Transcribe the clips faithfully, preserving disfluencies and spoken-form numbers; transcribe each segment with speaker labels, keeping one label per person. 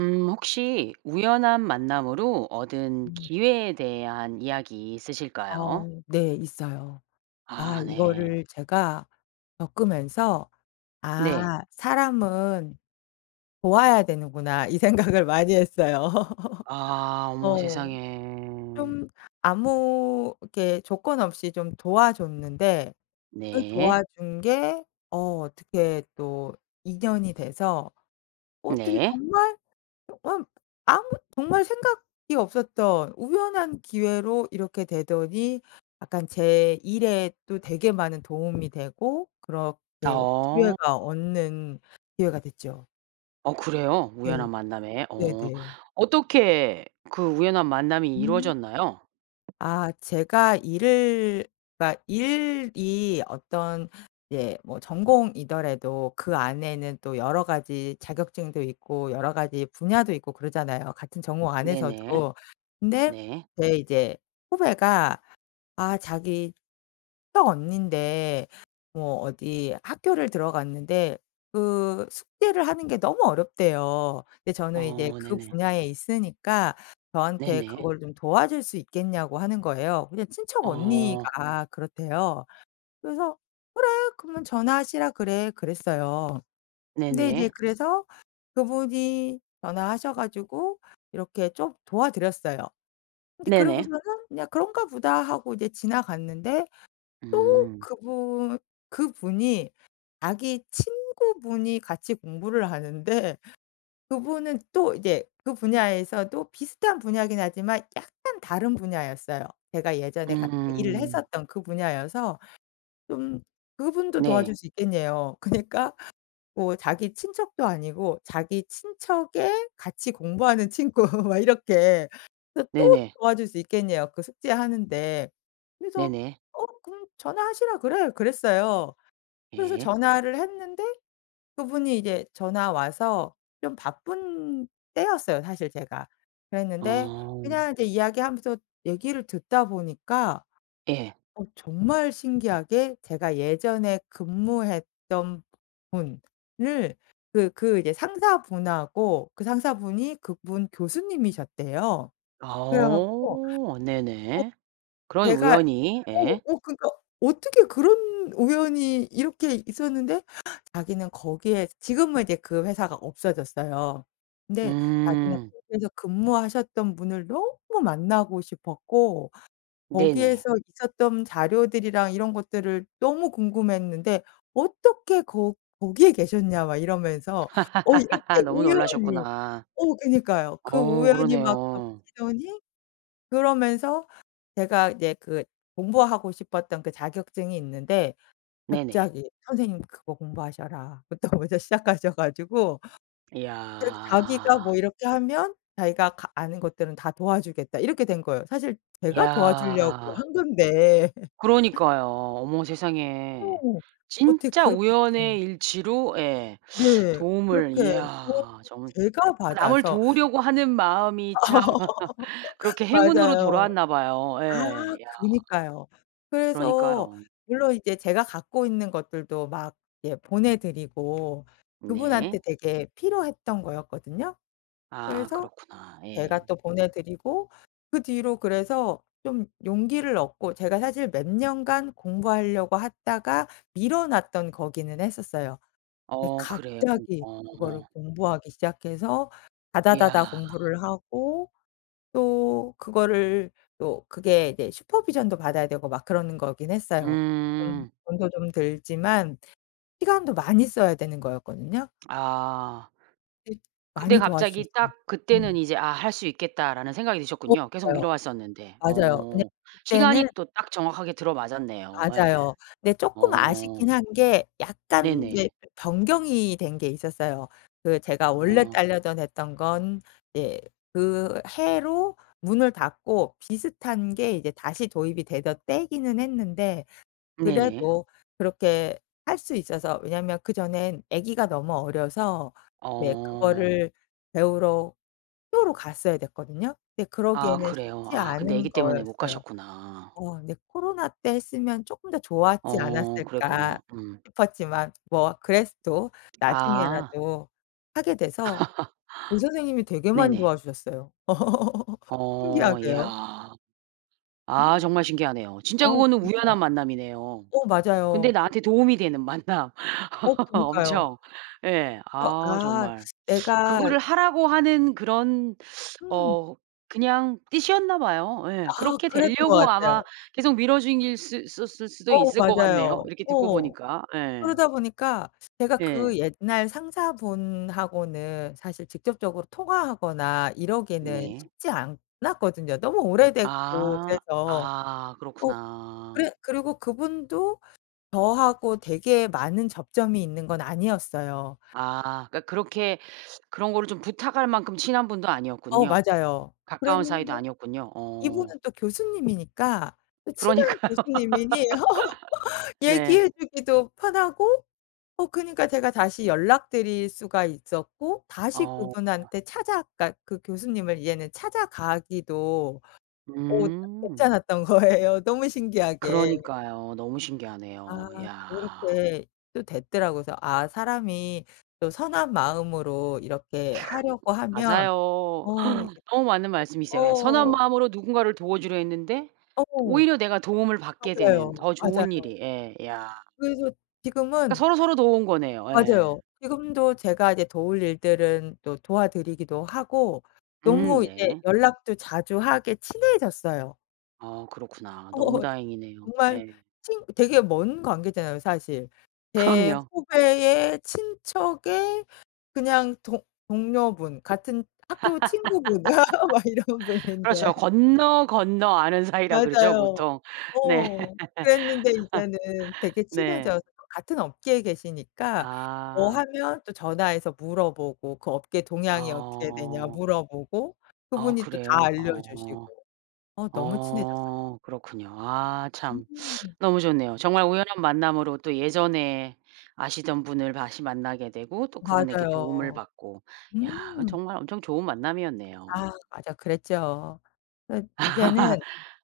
Speaker 1: 음 혹시 우연한 만남으로 얻은
Speaker 2: 음.
Speaker 1: 기회에 대한 이야기 있으실까요?
Speaker 2: 어 네 있어요. 아
Speaker 1: 아 네.
Speaker 2: 이거를 제가 겪으면서
Speaker 1: 네.
Speaker 2: '아 사람은 도와야 되는구나.' 이 생각을 많이 했어요.
Speaker 1: 아 어머
Speaker 2: 어.
Speaker 1: 세상에.
Speaker 2: 좀 아무 그렇게 조건 없이 좀 도와 줬는데 그 도와
Speaker 1: 네.
Speaker 2: 준 게 어 어떻게 또 인연이 돼서 어떻게
Speaker 1: 네.
Speaker 2: 정말 어 음 아무 정말 생각이 없었던 우연한 기회로 이렇게 되더니 약간 제 일에 또 되게 많은 도움이 되고 그렇게
Speaker 1: 어.
Speaker 2: 기회가 얻는 기회가 됐죠.
Speaker 1: 어 그래요?
Speaker 2: 네.
Speaker 1: 우연한 만남에. 어
Speaker 2: 네네.
Speaker 1: 어떻게 그 우연한 만남이
Speaker 2: 음.
Speaker 1: 이루어졌나요?
Speaker 2: 아 제가 일을 그니까 일이 어떤 이제 뭐 전공이더라도 그 안에는 또 여러 가지 자격증도 있고 여러 가지 분야도 있고 그러잖아요 같은 전공
Speaker 1: 네네.
Speaker 2: 안에서도. 근데
Speaker 1: 네.
Speaker 2: 제 이제 후배가 아 자기 친척 언닌데 뭐 어디 학교를 들어갔는데 그 숙제를 하는 게 너무 어렵대요. 근데 저는 이제
Speaker 1: 어
Speaker 2: 그
Speaker 1: 네네.
Speaker 2: 분야에 있으니까 저한테
Speaker 1: 네네.
Speaker 2: 그걸 좀 도와 줄 수 있겠냐고 하는 거예요. 그냥 친척
Speaker 1: 어.
Speaker 2: 언니가 그렇대요. 그래서 "그래 그러면 전화하시라 그래." 그랬어요. 근데 이제
Speaker 1: 네네.
Speaker 2: 그래서 그분이 전화하셔 가지고 이렇게 좀 도와 드렸어요. 근데
Speaker 1: 네네.
Speaker 2: 그러고서는 그냥 '그런가 보다.' 하고 지나갔는데 또
Speaker 1: 음.
Speaker 2: 그분 그분이 자기 친구분이 같이 공부를 하는데 그분은 또 이제 그 분야에서도 비슷한 분야이긴 하지만 약간 다른 분야였어요. 제가 예전에 같 일을
Speaker 1: 음.
Speaker 2: 했었던 그 분야여서 좀 그분도 도와
Speaker 1: 네.
Speaker 2: 줄 수 있겠냬요. 그러니까 뭐 자기 친척도 아니고 자기 친척의 같이 공부하는 친구 막 이렇게. 그래서 또
Speaker 1: 네네.
Speaker 2: 도와줄 수 있겠냬요 그 숙제하는데. 그래서
Speaker 1: 네네.
Speaker 2: "어 그럼 전화하시라 그래." 그랬어요. 그래서
Speaker 1: 예.
Speaker 2: 전화를 했는데 그분이 이제 전화 와서 좀 바쁜 때였어요 사실 제가. 그랬는데
Speaker 1: 아.
Speaker 2: 그냥 이제 이야기하면서 얘기를 듣다보니까
Speaker 1: 예.
Speaker 2: 어 정말 신기하게 제가 예전에 근무했던 분을 그, 그 예 상사분하고 그 상사분이 그분 교수님이셨대요. 그래 갖고
Speaker 1: 어
Speaker 2: 어
Speaker 1: 네네. 그런
Speaker 2: 제가
Speaker 1: 우연이
Speaker 2: 어
Speaker 1: 예.
Speaker 2: 어 그러니까 어떻게 그런 우연이 이렇게 있었는데 자기는 거기에 지금은 이제 그 회사가 없어졌어요. 근데 자기는
Speaker 1: 음.
Speaker 2: 거기에서 근무하셨던 분을 너무 만나고 싶었고
Speaker 1: 네네.
Speaker 2: 거기에서 있었던 자료들이랑 이런 것들을 너무 궁금해했는데 "어떻게 거 거기에 계셨냐." 막 이러면서 어 이렇게
Speaker 1: 너무
Speaker 2: 우연히
Speaker 1: 놀라셨구나.
Speaker 2: 어 그러니까요. 그
Speaker 1: 어
Speaker 2: 우연이 막
Speaker 1: 그러네요.
Speaker 2: 겹치더니 그러면서 제가 이제 그 공부하고 싶었던 그 자격증이 있는데
Speaker 1: 네네.
Speaker 2: 갑자기 "선생님 그거 공부하셔라." 부터 이제 시작하셔 가지고. 그렇게 자기가 "뭐
Speaker 1: 이야.
Speaker 2: 이렇게 하면 자기가 가 아는 것들은 다 도와 주겠다." 이렇게 된 거예요. 사실 제가 도와 주려고
Speaker 1: 이야.
Speaker 2: 한 건데.
Speaker 1: 그러니까요. 어머 세상에.
Speaker 2: 어. 어떻게
Speaker 1: 진짜
Speaker 2: 그렇게 됐어요.
Speaker 1: 우연의 일치로 예
Speaker 2: 네.
Speaker 1: 도움을
Speaker 2: 그렇게 도움을
Speaker 1: 이야 정말
Speaker 2: 제가
Speaker 1: 남을
Speaker 2: 받아서
Speaker 1: 도우려고 하는 마음이 참 그렇게 행운으로
Speaker 2: 맞아요.
Speaker 1: 돌아왔나 봐요.
Speaker 2: 아
Speaker 1: 예. 야.
Speaker 2: 그니까요. 그래서
Speaker 1: 그러니까요.
Speaker 2: 물론 이제 제가 갖고 있는 것들도 막 이제 보내 드리고 그분한테
Speaker 1: 네.
Speaker 2: 되게 필요했던 거였거든요.
Speaker 1: 아
Speaker 2: 그래서
Speaker 1: 그렇구나.
Speaker 2: 제가
Speaker 1: 예.
Speaker 2: 또 보내 드리고 그 뒤로 그래서 좀 용기를 얻고 제가 사실 몇 년간 공부하려고 하다가 미뤄 놨던 거기는 했었어요. 근데
Speaker 1: 어 그래요?
Speaker 2: 갑자기 그거를
Speaker 1: 어.
Speaker 2: 공부하기 시작해서 다다다다
Speaker 1: 야.
Speaker 2: 공부를 하고 또 그거를 또 그게 이제 슈퍼비전도 받아야 되고 막 그러는 거긴 했어요. 돈
Speaker 1: 음.
Speaker 2: 돈도 좀 들지만 시간도 많이 써야 되는 거였거든요.
Speaker 1: 아.
Speaker 2: 예
Speaker 1: 근데
Speaker 2: 많이 도와
Speaker 1: 갑자기
Speaker 2: 주셨어요.
Speaker 1: 딱 그때는
Speaker 2: 음.
Speaker 1: 이제 '아 할 수 있겠다.'라는 생각이 드셨군요. 계속
Speaker 2: 없어요.
Speaker 1: 미뤄왔었는데.
Speaker 2: 맞아요. 왜냐면
Speaker 1: 어
Speaker 2: 그때는
Speaker 1: 시간이 또 딱 정확하게 들어맞았네요. 예.
Speaker 2: 맞아요. 근데 쪼끔
Speaker 1: 어.
Speaker 2: 아쉽긴 한 게 약간 이제
Speaker 1: 네네.
Speaker 2: 변경이 된 게 있었어요. 그 제가 원래
Speaker 1: 어.
Speaker 2: 따려던 했던 건 이제 그 해로 문을 닫고 비슷한 게 이제 다시 도입이 되던 때이기는 했는데
Speaker 1: 네네.
Speaker 2: 그래도 그렇게 할 수 있어서 왜냐하면 그 전엔 아기가 너무 어려서 이제
Speaker 1: 어.
Speaker 2: 그거를 배우러 학교로 갔어야 됐거든요. 근데
Speaker 1: 아
Speaker 2: 그러기에는
Speaker 1: 그래요?
Speaker 2: 쉽지
Speaker 1: 아 근데
Speaker 2: 않은
Speaker 1: 아기 때문에 못
Speaker 2: 거였어요.
Speaker 1: 가셨구나.
Speaker 2: 어 근데 '코로나 때 했으면 쪼끔 더 좋았지
Speaker 1: 어
Speaker 2: 않았을까.'
Speaker 1: 그랬군요. 음.
Speaker 2: 싶었지만 뭐 그래도
Speaker 1: 아.
Speaker 2: 나중에라도 하게 돼서 이 선생님이 되게 많이
Speaker 1: 네네.
Speaker 2: 도와 주셨어요.
Speaker 1: 어
Speaker 2: 신기하게요.
Speaker 1: 야. 아
Speaker 2: 음.
Speaker 1: 정말 신기하네요. 진짜
Speaker 2: 어
Speaker 1: 그거는
Speaker 2: 그니까요.
Speaker 1: 우연한 만남이네요.
Speaker 2: 어
Speaker 1: 근데
Speaker 2: 맞아요. 디
Speaker 1: 나한테 도움이 되는 만남.
Speaker 2: 어 그니까요.
Speaker 1: 엄청. 예.
Speaker 2: 그래서
Speaker 1: 아
Speaker 2: 아
Speaker 1: 정말.
Speaker 2: 내가
Speaker 1: 그거를 하라고 하는 그런
Speaker 2: 음.
Speaker 1: 어 그냥 뜻이었나 봐요. 예.
Speaker 2: 아
Speaker 1: 그렇게
Speaker 2: 그랬던 것
Speaker 1: 되려고 아마
Speaker 2: 같아요.
Speaker 1: 계속 밀어중일 수 수 있었을 수도
Speaker 2: 어
Speaker 1: 있을 것 같네요
Speaker 2: 맞아요.
Speaker 1: 이렇게 듣고
Speaker 2: 어.
Speaker 1: 보니까. 예.
Speaker 2: 그러다 보니까 제가 그
Speaker 1: 예.
Speaker 2: 옛날 상사분하고는 사실 직접적으로 통화하거나 이러기는
Speaker 1: 네.
Speaker 2: 쉽지 않았거든요 너무 오래됐고
Speaker 1: 아
Speaker 2: 그래서.
Speaker 1: 아
Speaker 2: 어
Speaker 1: 그렇구나.
Speaker 2: 그래 그리고 그분도 저하고 되게 많은 접점이 있는 건 아니었어요.
Speaker 1: 아. 그러니까 그렇게 그런 거를 좀 부탁할 만큼 친한 분도
Speaker 2: 어
Speaker 1: 아니었군요.
Speaker 2: 맞아요.
Speaker 1: 가까운 사이도
Speaker 2: 그랬는데
Speaker 1: 아니었군요. 어.
Speaker 2: 이분은 또 교수님이니까 또 친한
Speaker 1: 그러니까요.
Speaker 2: 교수님이니
Speaker 1: 네.
Speaker 2: 얘기해 주기도 편하고 어 그니까 제가 다시 연락드릴 수가 있었고 다시
Speaker 1: 어.
Speaker 2: 그분한테 찾아 그러니까 그 교수님을 이제는 찾아가기도 어 [unintelligible]
Speaker 1: 음.
Speaker 2: 괜찮았던 거예요 너무 신기하게.
Speaker 1: 그러니까요. 너무
Speaker 2: 아
Speaker 1: 신기하네요. 야.
Speaker 2: 그렇게 또 됐더라고. 그래서 '아 사람이 또 선한 마음으로 이렇게 하려고 하면
Speaker 1: 맞아요.
Speaker 2: 어 이게 네
Speaker 1: 너무 맞는 말씀이세요. 예. 선한
Speaker 2: 어.
Speaker 1: 마음으로 누군가를 도와 주려 했는데
Speaker 2: 어.
Speaker 1: 오히려 내가 도움을 받게 되는
Speaker 2: 맞아요.
Speaker 1: 더 좋은
Speaker 2: 맞아요.
Speaker 1: 일이. 예 야.
Speaker 2: 그래서
Speaker 1: 그러니까
Speaker 2: 지금은
Speaker 1: 서로 서로 도운 거네요. 예.
Speaker 2: 맞아요. 지금도 제가 이제 도울 일들은 또 도와 드리기도 하고
Speaker 1: 음
Speaker 2: 너무 이제
Speaker 1: 네.
Speaker 2: 연락도 자주 하게 친해졌어요.
Speaker 1: 어 그렇구나. 너무
Speaker 2: 어
Speaker 1: 다행이네요.
Speaker 2: 정말
Speaker 1: 예.
Speaker 2: 친 되게 먼 관계잖아요, 사실. 제
Speaker 1: 그럼요.
Speaker 2: 후배의 친척의 그냥 동 동료분, 같은 학교 친구분 막 이런
Speaker 1: 그렇죠.
Speaker 2: 분인데.
Speaker 1: 건너건너 아는 사이라 그러죠,
Speaker 2: 맞아요.
Speaker 1: 보통. 네.
Speaker 2: 어. 그랬는데 이제는 되게
Speaker 1: 네.
Speaker 2: 친해져서 같은 업계에 계시니까 뭐
Speaker 1: 아.
Speaker 2: 하면 또 전화해서 물어보고 그 업계 동향이 어떻게 되냐
Speaker 1: 어.
Speaker 2: 물어보고
Speaker 1: 어
Speaker 2: 그분이 또 다
Speaker 1: 그래요? 어.
Speaker 2: 알려주시고. 어 너무 친해졌어요.
Speaker 1: 어 그렇군요. 아 참.
Speaker 2: 음.
Speaker 1: 너무 좋네요. 정말 우연한 만남으로 또 예전에 아시던 분을 다시 만나게 되고, 또 그분에게 도움을
Speaker 2: 맞아요.
Speaker 1: 받고. 야, 그건
Speaker 2: 음.
Speaker 1: 정말 엄청 좋은 만남이었네요.
Speaker 2: 아 맞아. 그랬죠. 그 이제는,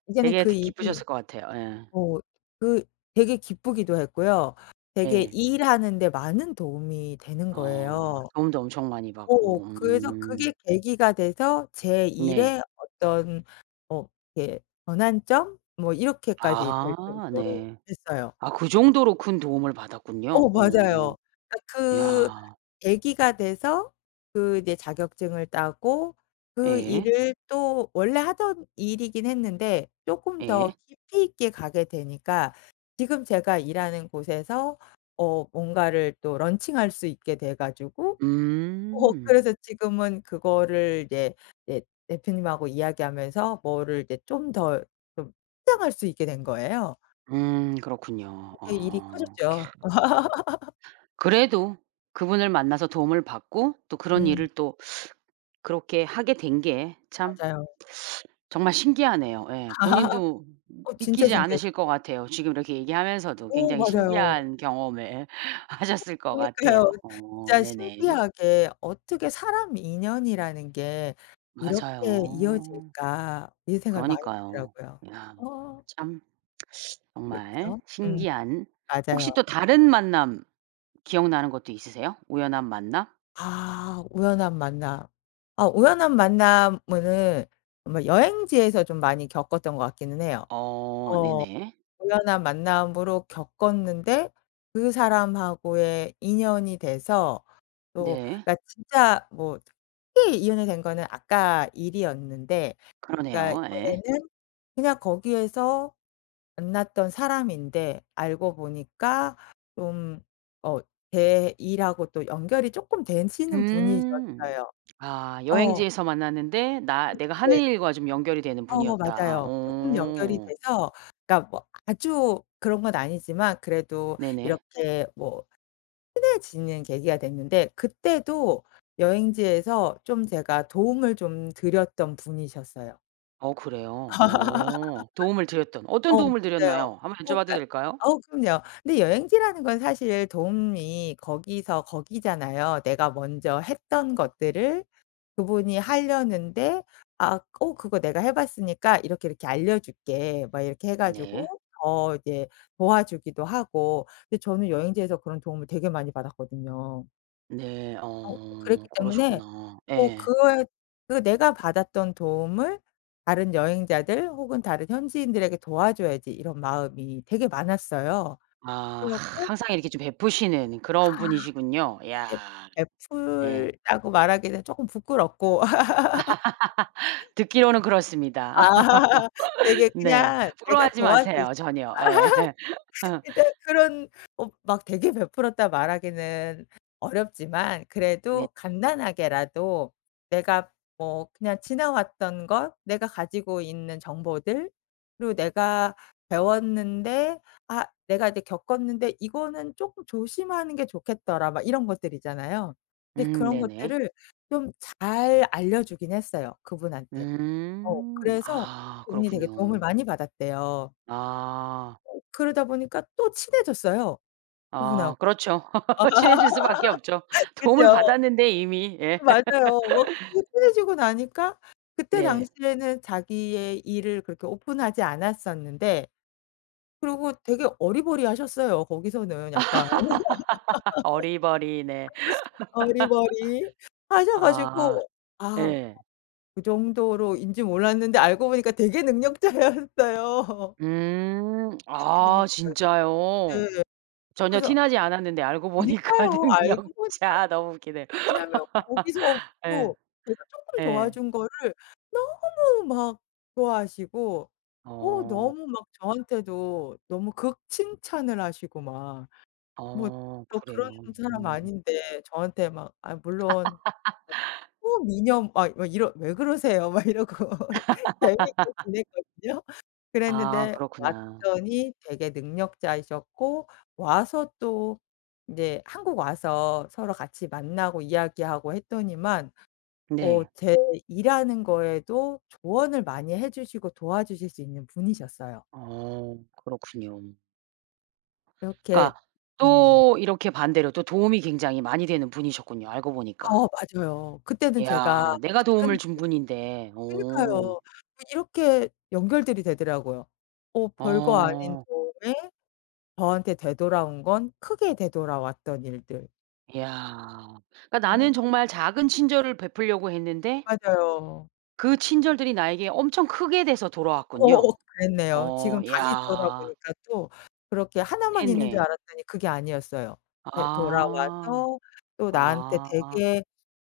Speaker 2: 이제는
Speaker 1: 되게
Speaker 2: 그
Speaker 1: 드
Speaker 2: 일이
Speaker 1: 기쁘셨을 것 같아요. 예.
Speaker 2: 어 그 되게 기쁘기도 했고요, 되게
Speaker 1: 네.
Speaker 2: 일하는 데 많은 도움이 되는
Speaker 1: 어,
Speaker 2: 거예요.
Speaker 1: 도움도 엄청 많이
Speaker 2: 어
Speaker 1: 받고.
Speaker 2: 그래서
Speaker 1: 음.
Speaker 2: 그게 계기가 돼서 제
Speaker 1: 네.
Speaker 2: 일의 어떤 뭐 이렇게 전환점, 뭐 이렇게까지 될
Speaker 1: 아
Speaker 2: 정도로
Speaker 1: 네.
Speaker 2: 됐어요.
Speaker 1: 아 그 정도로 큰 도움을
Speaker 2: 어,
Speaker 1: 받았군요. 어,
Speaker 2: 맞아요. 그니까 그
Speaker 1: 야.
Speaker 2: 계기가 돼서 그 이제 자격증을 따고 그
Speaker 1: 예.
Speaker 2: 일을 또 원래 하던 일이긴 했는데 조금
Speaker 1: 예.
Speaker 2: 더 깊이 있게 가게 되니까 지금 제가 일하는 곳에서 어 뭔가를 또 런칭 할 수 있게 돼 가지고 어
Speaker 1: 음.
Speaker 2: 그래서 지금은 그거를 이제 네 대표님하고 이야기하면서 뭐를 이제 좀 더 좀 확장할 수 있게 된 거예요.
Speaker 1: 음 그렇군요.
Speaker 2: 그렇게 일이
Speaker 1: 어
Speaker 2: 커졌죠.
Speaker 1: 캬. 그래도 그분을 만나서 도움을 받고, 또 그런
Speaker 2: 음.
Speaker 1: 일을 또 그렇게 하게 된 게 참
Speaker 2: 맞아요.
Speaker 1: 정말 신기하네요. 예. 본인도
Speaker 2: 어 진짜
Speaker 1: 믿기지
Speaker 2: 신기했어요.
Speaker 1: 않으실 거 같아요. 지금 이렇게 얘기하면서도
Speaker 2: 오
Speaker 1: 굉장히
Speaker 2: 맞아요.
Speaker 1: 신기한 경험을 하셨을 것 같아요.
Speaker 2: 그러니까요.
Speaker 1: 어
Speaker 2: 진짜
Speaker 1: 네네.
Speaker 2: 신기하게 '어떻게 사람 인연이라는 게 이렇게
Speaker 1: 맞아요.
Speaker 2: 이어질까.' 이런 생각이 많이
Speaker 1: 그러니까요.
Speaker 2: 들더라고요.
Speaker 1: 야
Speaker 2: 어.
Speaker 1: 참 정말
Speaker 2: 그렇죠. 음.
Speaker 1: 신기한 혹시
Speaker 2: 맞아요.
Speaker 1: 또 다른 만남 기억나는 것도 있으세요? 우연한 만남?
Speaker 2: 아, 우연한 만남. 어 우연한 만남은 아마 여행지에서 좀 많이 겪었던 것 같기는 해요.
Speaker 1: 어,
Speaker 2: 어
Speaker 1: 네네.
Speaker 2: 우연한 만남으로 겪었는데 그 사람하고의 인연이 돼서 또
Speaker 1: 네.
Speaker 2: 나 진짜 뭐 특히 인연이 된 거는 아까 일이었는데 그러니까
Speaker 1: 그러네요. 예.
Speaker 2: 이번에는 그냥 거기에서 만났던 사람인데 알고 보니까 좀 어 제 일하고 또 연결이 쪼끔 되시는
Speaker 1: 음
Speaker 2: 분이셨어요.
Speaker 1: 아
Speaker 2: 어.
Speaker 1: 여행지에서 만났는데 나
Speaker 2: 그.
Speaker 1: 내가 하는
Speaker 2: 네.
Speaker 1: 일과 좀 연결이 되는
Speaker 2: 어
Speaker 1: 분이었다.
Speaker 2: 맞아요. 쪼끔 연결이
Speaker 1: 오.
Speaker 2: 돼서 그러니까 뭐 아주 그런 건 아니지만 그래도
Speaker 1: 네네.
Speaker 2: 이렇게 뭐 친해지는 계기가 됐는데 그때도 여행지에서 좀 제가 도움을 좀 드렸던 분이셨어요.
Speaker 1: 어 그래요? 어 도움을 드렸던 어떤
Speaker 2: 어
Speaker 1: 도움을
Speaker 2: 맞아요.
Speaker 1: 드렸나요? 한번
Speaker 2: 어
Speaker 1: 여쭤봐도
Speaker 2: 그러니까
Speaker 1: 될까요?
Speaker 2: 어우 그럼요. 근데 여행지라는 건 사실 도움이 거기서 거기잖아요. 내가 먼저 했던 것들을 그분이 하려는데 아 어 그거 내가 해봤으니까 이렇게, 이렇게 알려줄게 막 이렇게 해 가지고
Speaker 1: 네.
Speaker 2: 더 이제 도와주기도 하고 근데 저는 여행지에서 그런 도움을 되게 많이 받았거든요.
Speaker 1: 네.
Speaker 2: 어
Speaker 1: 어
Speaker 2: 그랬기 때문에
Speaker 1: 그러셨구나.
Speaker 2: 어
Speaker 1: 예.
Speaker 2: 그에 그게 내가 받았던 도움을 다른 여행자들 혹은 다른 현지인들에게 도와줘야지 이런 마음이 되게 많았어요.
Speaker 1: 아
Speaker 2: 그래 갖고
Speaker 1: 항상 이렇게 좀 베푸시는
Speaker 2: 아.
Speaker 1: 그런 분이시군요. 야.
Speaker 2: 벺
Speaker 1: 예.
Speaker 2: 베풀이라고 말하기는 쪼끔 부끄럽고.
Speaker 1: 듣기로는
Speaker 2: 아
Speaker 1: 그렇습니다.
Speaker 2: 되게
Speaker 1: 네.
Speaker 2: 그냥 내가
Speaker 1: 부러워하지
Speaker 2: 도와 줄 수
Speaker 1: 마세요. 전혀. 예.
Speaker 2: 근데 그런 어 막 되게 베풀었다 말하기는 어렵지만
Speaker 1: 네.
Speaker 2: 그래도 간단하게라도 내가 뭐 그냥 지나왔던 것, 내가 가지고 있는 정보들, 그리고 '내가 배웠는데 아 내가 이제 겪었는데 이거는 쪼끔 조심하는 게 좋겠더라.' 막 이런 것들 있잖아요. 근데
Speaker 1: 음
Speaker 2: 그런
Speaker 1: 네네.
Speaker 2: 것들을 좀 잘 알려주긴 했어요. 그분한테. 어
Speaker 1: 음
Speaker 2: 그래서
Speaker 1: 아
Speaker 2: 그분이 되게 도움을
Speaker 1: 그렇군요.
Speaker 2: 많이 받았대요.
Speaker 1: 아.
Speaker 2: 그러다 보니까 또 친해졌어요.
Speaker 1: 아
Speaker 2: 그분하고.
Speaker 1: 그렇죠. 친해질 수밖에 없죠. 도움을
Speaker 2: 그죠.
Speaker 1: 받았는데 이미. 예.
Speaker 2: 맞아요. [unintelligible] 친해지고 나니까 그때
Speaker 1: 네.
Speaker 2: 당시에는 자기의 일을 그렇게 오픈하지 않았었는데. 그러고 되게 어리버리하셨어요 거기서는 약간.
Speaker 1: 어리버리. 네. 아 예. 음
Speaker 2: 되게 능력자였어요.
Speaker 1: 아 진짜요?
Speaker 2: 네 예.
Speaker 1: 전혀 티
Speaker 2: 그래서.
Speaker 1: 나지 않았는데 알고 보니까
Speaker 2: 그니까요. 알고 보니까.
Speaker 1: 능력자. 너무 웃기네.
Speaker 2: 왜냐면 거기서
Speaker 1: 예.
Speaker 2: 또 제가 쪼끔
Speaker 1: 예.
Speaker 2: 도와준 거를 너무 막 좋아하시고 어
Speaker 1: 어.
Speaker 2: 너무 막 저한테도 너무 극 칭찬을 하시고 막 뭐
Speaker 1: 어
Speaker 2: 또
Speaker 1: 그래요.
Speaker 2: 그런 사람
Speaker 1: 음.
Speaker 2: 아닌데 저한테 막 아 물론 초미녀 막 막 이러 "왜 그러세요?" 막 이러고 재미있게 지냈거든요.
Speaker 1: 아
Speaker 2: 그랬는데
Speaker 1: 그렇구나.
Speaker 2: 왔더니 되게 능력자이셨고 와서 또 네 한국 와서 서로 같이 만나고 이야기하고 했더니만 어
Speaker 1: 네.
Speaker 2: 제 일하는 거에도 조언을 많이 해주시고 도와주실 수 있는 분이셨어요.
Speaker 1: 어, 그렇군요.
Speaker 2: 이렇게
Speaker 1: 그러니까
Speaker 2: 음.
Speaker 1: 또 이렇게 반대로 또 도움이 굉장히 많이 되는 분이셨군요 알고
Speaker 2: 아
Speaker 1: 보니까.
Speaker 2: 맞아요. 그때는 제가
Speaker 1: 이야 내가 도움을
Speaker 2: 작은
Speaker 1: 준 분인데.
Speaker 2: 그
Speaker 1: 오.
Speaker 2: 그러니까요. 아니 이렇게 연결들이 되더라고요. 어 별거 아닌
Speaker 1: 어.
Speaker 2: 도움에 저한테 되돌아온 건 크게 되돌아왔던 일들.
Speaker 1: 야 그러니까 나는
Speaker 2: 아.
Speaker 1: 정말 작은 친절을 베풀려고 했는데
Speaker 2: 맞아요.
Speaker 1: 그 친절들이 나에게 엄청 크게 돼서
Speaker 2: 어
Speaker 1: 돌아왔군요.
Speaker 2: 어 그랬네요.
Speaker 1: 어
Speaker 2: 지금 다시
Speaker 1: 이야.
Speaker 2: 돌아보니까 또 그렇게 하나만 있는 줄
Speaker 1: 네네.
Speaker 2: 알았더니 그게 아니었어요. 이제
Speaker 1: 아.
Speaker 2: 돌아와서 또 나한테
Speaker 1: 아.
Speaker 2: 되게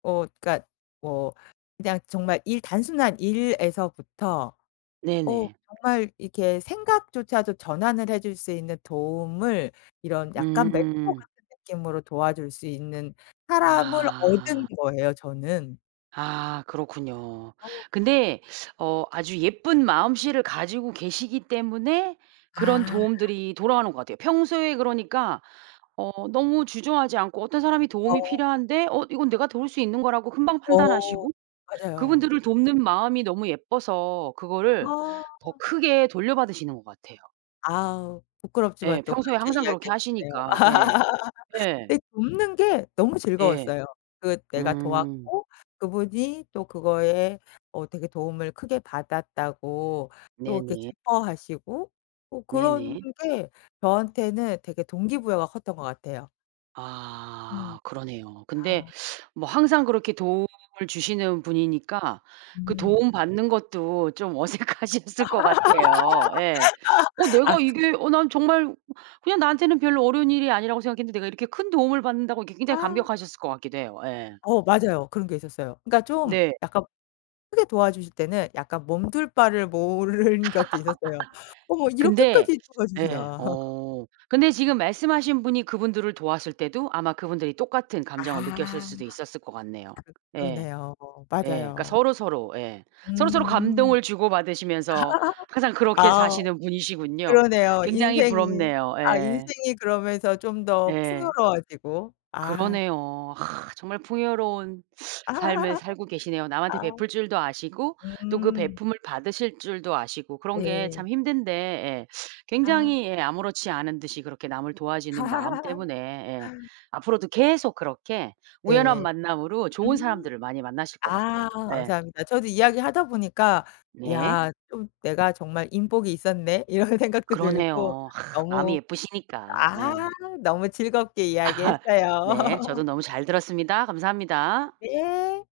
Speaker 2: 어 그러니까 뭐 그냥 정말 일 단순한 일에서부터 어
Speaker 1: 네네.
Speaker 2: 정말 이렇게 생각조차도 전환을 해줄 수 있는 도움을 이런 약간 멘토
Speaker 1: 음.
Speaker 2: 같은 느낌으로 도와줄 수 있는 사람을 얻은
Speaker 1: 아.
Speaker 2: 거예요 저는.
Speaker 1: 아 그렇군요.
Speaker 2: 어.
Speaker 1: 근데 어 아주 예쁜 마음씨를 가지고 계시기 때문에 그런
Speaker 2: 아.
Speaker 1: 도움들이 돌아오는 것 같아요. 평소에 그러니까 어 너무 주저하지 않고 어떤 사람이
Speaker 2: 어.
Speaker 1: 도움이 필요한데 어 이건 내가 도울 수 있는 거라고 금방
Speaker 2: 어
Speaker 1: 판단하시고
Speaker 2: 맞아요.
Speaker 1: 그분들을 돕는 마음이 너무 예뻐서 그거를
Speaker 2: 아.
Speaker 1: 더 크게 돌려받으시는 것 같아요.
Speaker 2: 아우 부끄럽지만
Speaker 1: 예.
Speaker 2: 또
Speaker 1: 평소에
Speaker 2: 그렇게
Speaker 1: 항상 그렇게
Speaker 2: 이야기해 주시네요.
Speaker 1: 하시니까. 예. 예.
Speaker 2: 근데 돕는 게 너무
Speaker 1: 예.
Speaker 2: 즐거웠어요. 그 내가
Speaker 1: 음.
Speaker 2: 도왔고 그분이 또 그거에 어 되게 도움을 크게 받았다고 또 이렇게
Speaker 1: 네네.
Speaker 2: 기뻐하시고 어 그런
Speaker 1: 네네.
Speaker 2: 게 저한테는 되게 동기부여가 컸던 것 같아요.
Speaker 1: 아
Speaker 2: 음.
Speaker 1: 그러네요. 근데
Speaker 2: 아.
Speaker 1: 뭐 항상 그렇게 도움을 주시는 분이니까 그
Speaker 2: 음.
Speaker 1: 도움 받는 것도 좀 어색하셨을 것 같아요. 예. '어
Speaker 2: 아
Speaker 1: 내가
Speaker 2: 그
Speaker 1: 이게 어 난 정말 그냥 나한테는 별로 어려운 일이 아니라고 생각했는데 내가 이렇게 큰 도움을 받는다고?' 이렇게 굉장히
Speaker 2: 아.
Speaker 1: 감격하셨을 것 같기도 해요. 예.
Speaker 2: 어 맞아요. 그런 게 있었어요. 그러니까 좀
Speaker 1: 네.
Speaker 2: 약간 크게 도와주실 때는 약간 몸 둘 바를 모른 것도 있었어요. 어머
Speaker 1: 근데
Speaker 2: 이렇게까지
Speaker 1: 예.
Speaker 2: 도와주시나.
Speaker 1: 어 근데 지금 말씀하신 분이 그분들을 도왔을 때도 아마 그분들이 똑같은 감정을 느꼈을
Speaker 2: 아.
Speaker 1: 수도 있었을 것 같네요.
Speaker 2: 그
Speaker 1: 예.
Speaker 2: 그러네요.
Speaker 1: 예. 그러니까
Speaker 2: 맞아요.
Speaker 1: 서로서로 예.
Speaker 2: 음.
Speaker 1: 서로서로 감동을 주고 받으시면서 항상 그렇게
Speaker 2: 아
Speaker 1: 사시는 분이시군요.
Speaker 2: 그러네요.
Speaker 1: 굉장히
Speaker 2: 인생이.
Speaker 1: 부럽네요.
Speaker 2: 아
Speaker 1: 예.
Speaker 2: 인생이 그러면서 좀 더
Speaker 1: 예.
Speaker 2: 풍요로워지고. 아.
Speaker 1: 그러네요. 정말 풍요로운 삶을 살고 계시네요. 남한테
Speaker 2: 아.
Speaker 1: 베풀 줄도 아시고 또 그
Speaker 2: 음.
Speaker 1: 베풂을 받으실 줄도 아시고 그런 게
Speaker 2: 네.
Speaker 1: 참 힘든데 예.
Speaker 2: 아.
Speaker 1: 굉장히 예 아무렇지 않은 듯이 그렇게 남을 도와주는 마음 때문에 예. 앞으로도 계속 그렇게 우연한
Speaker 2: 네.
Speaker 1: 만남으로 좋은
Speaker 2: 음.
Speaker 1: 사람들을 많이 만나실 것
Speaker 2: 아
Speaker 1: 같아요. 예.
Speaker 2: 감사합니다. 저도 이야기하다 보니까'
Speaker 1: 네.
Speaker 2: 야 좀 내가 정말 인복이 있었네?' 이런 생각도 들고
Speaker 1: 그러네요. 마음이
Speaker 2: 너무
Speaker 1: 예쁘시니까
Speaker 2: 아
Speaker 1: 네.
Speaker 2: 너무 즐겁게 이야기했어요.
Speaker 1: 네 저도 너무 잘 들었습니다. 감사합니다.
Speaker 2: 네.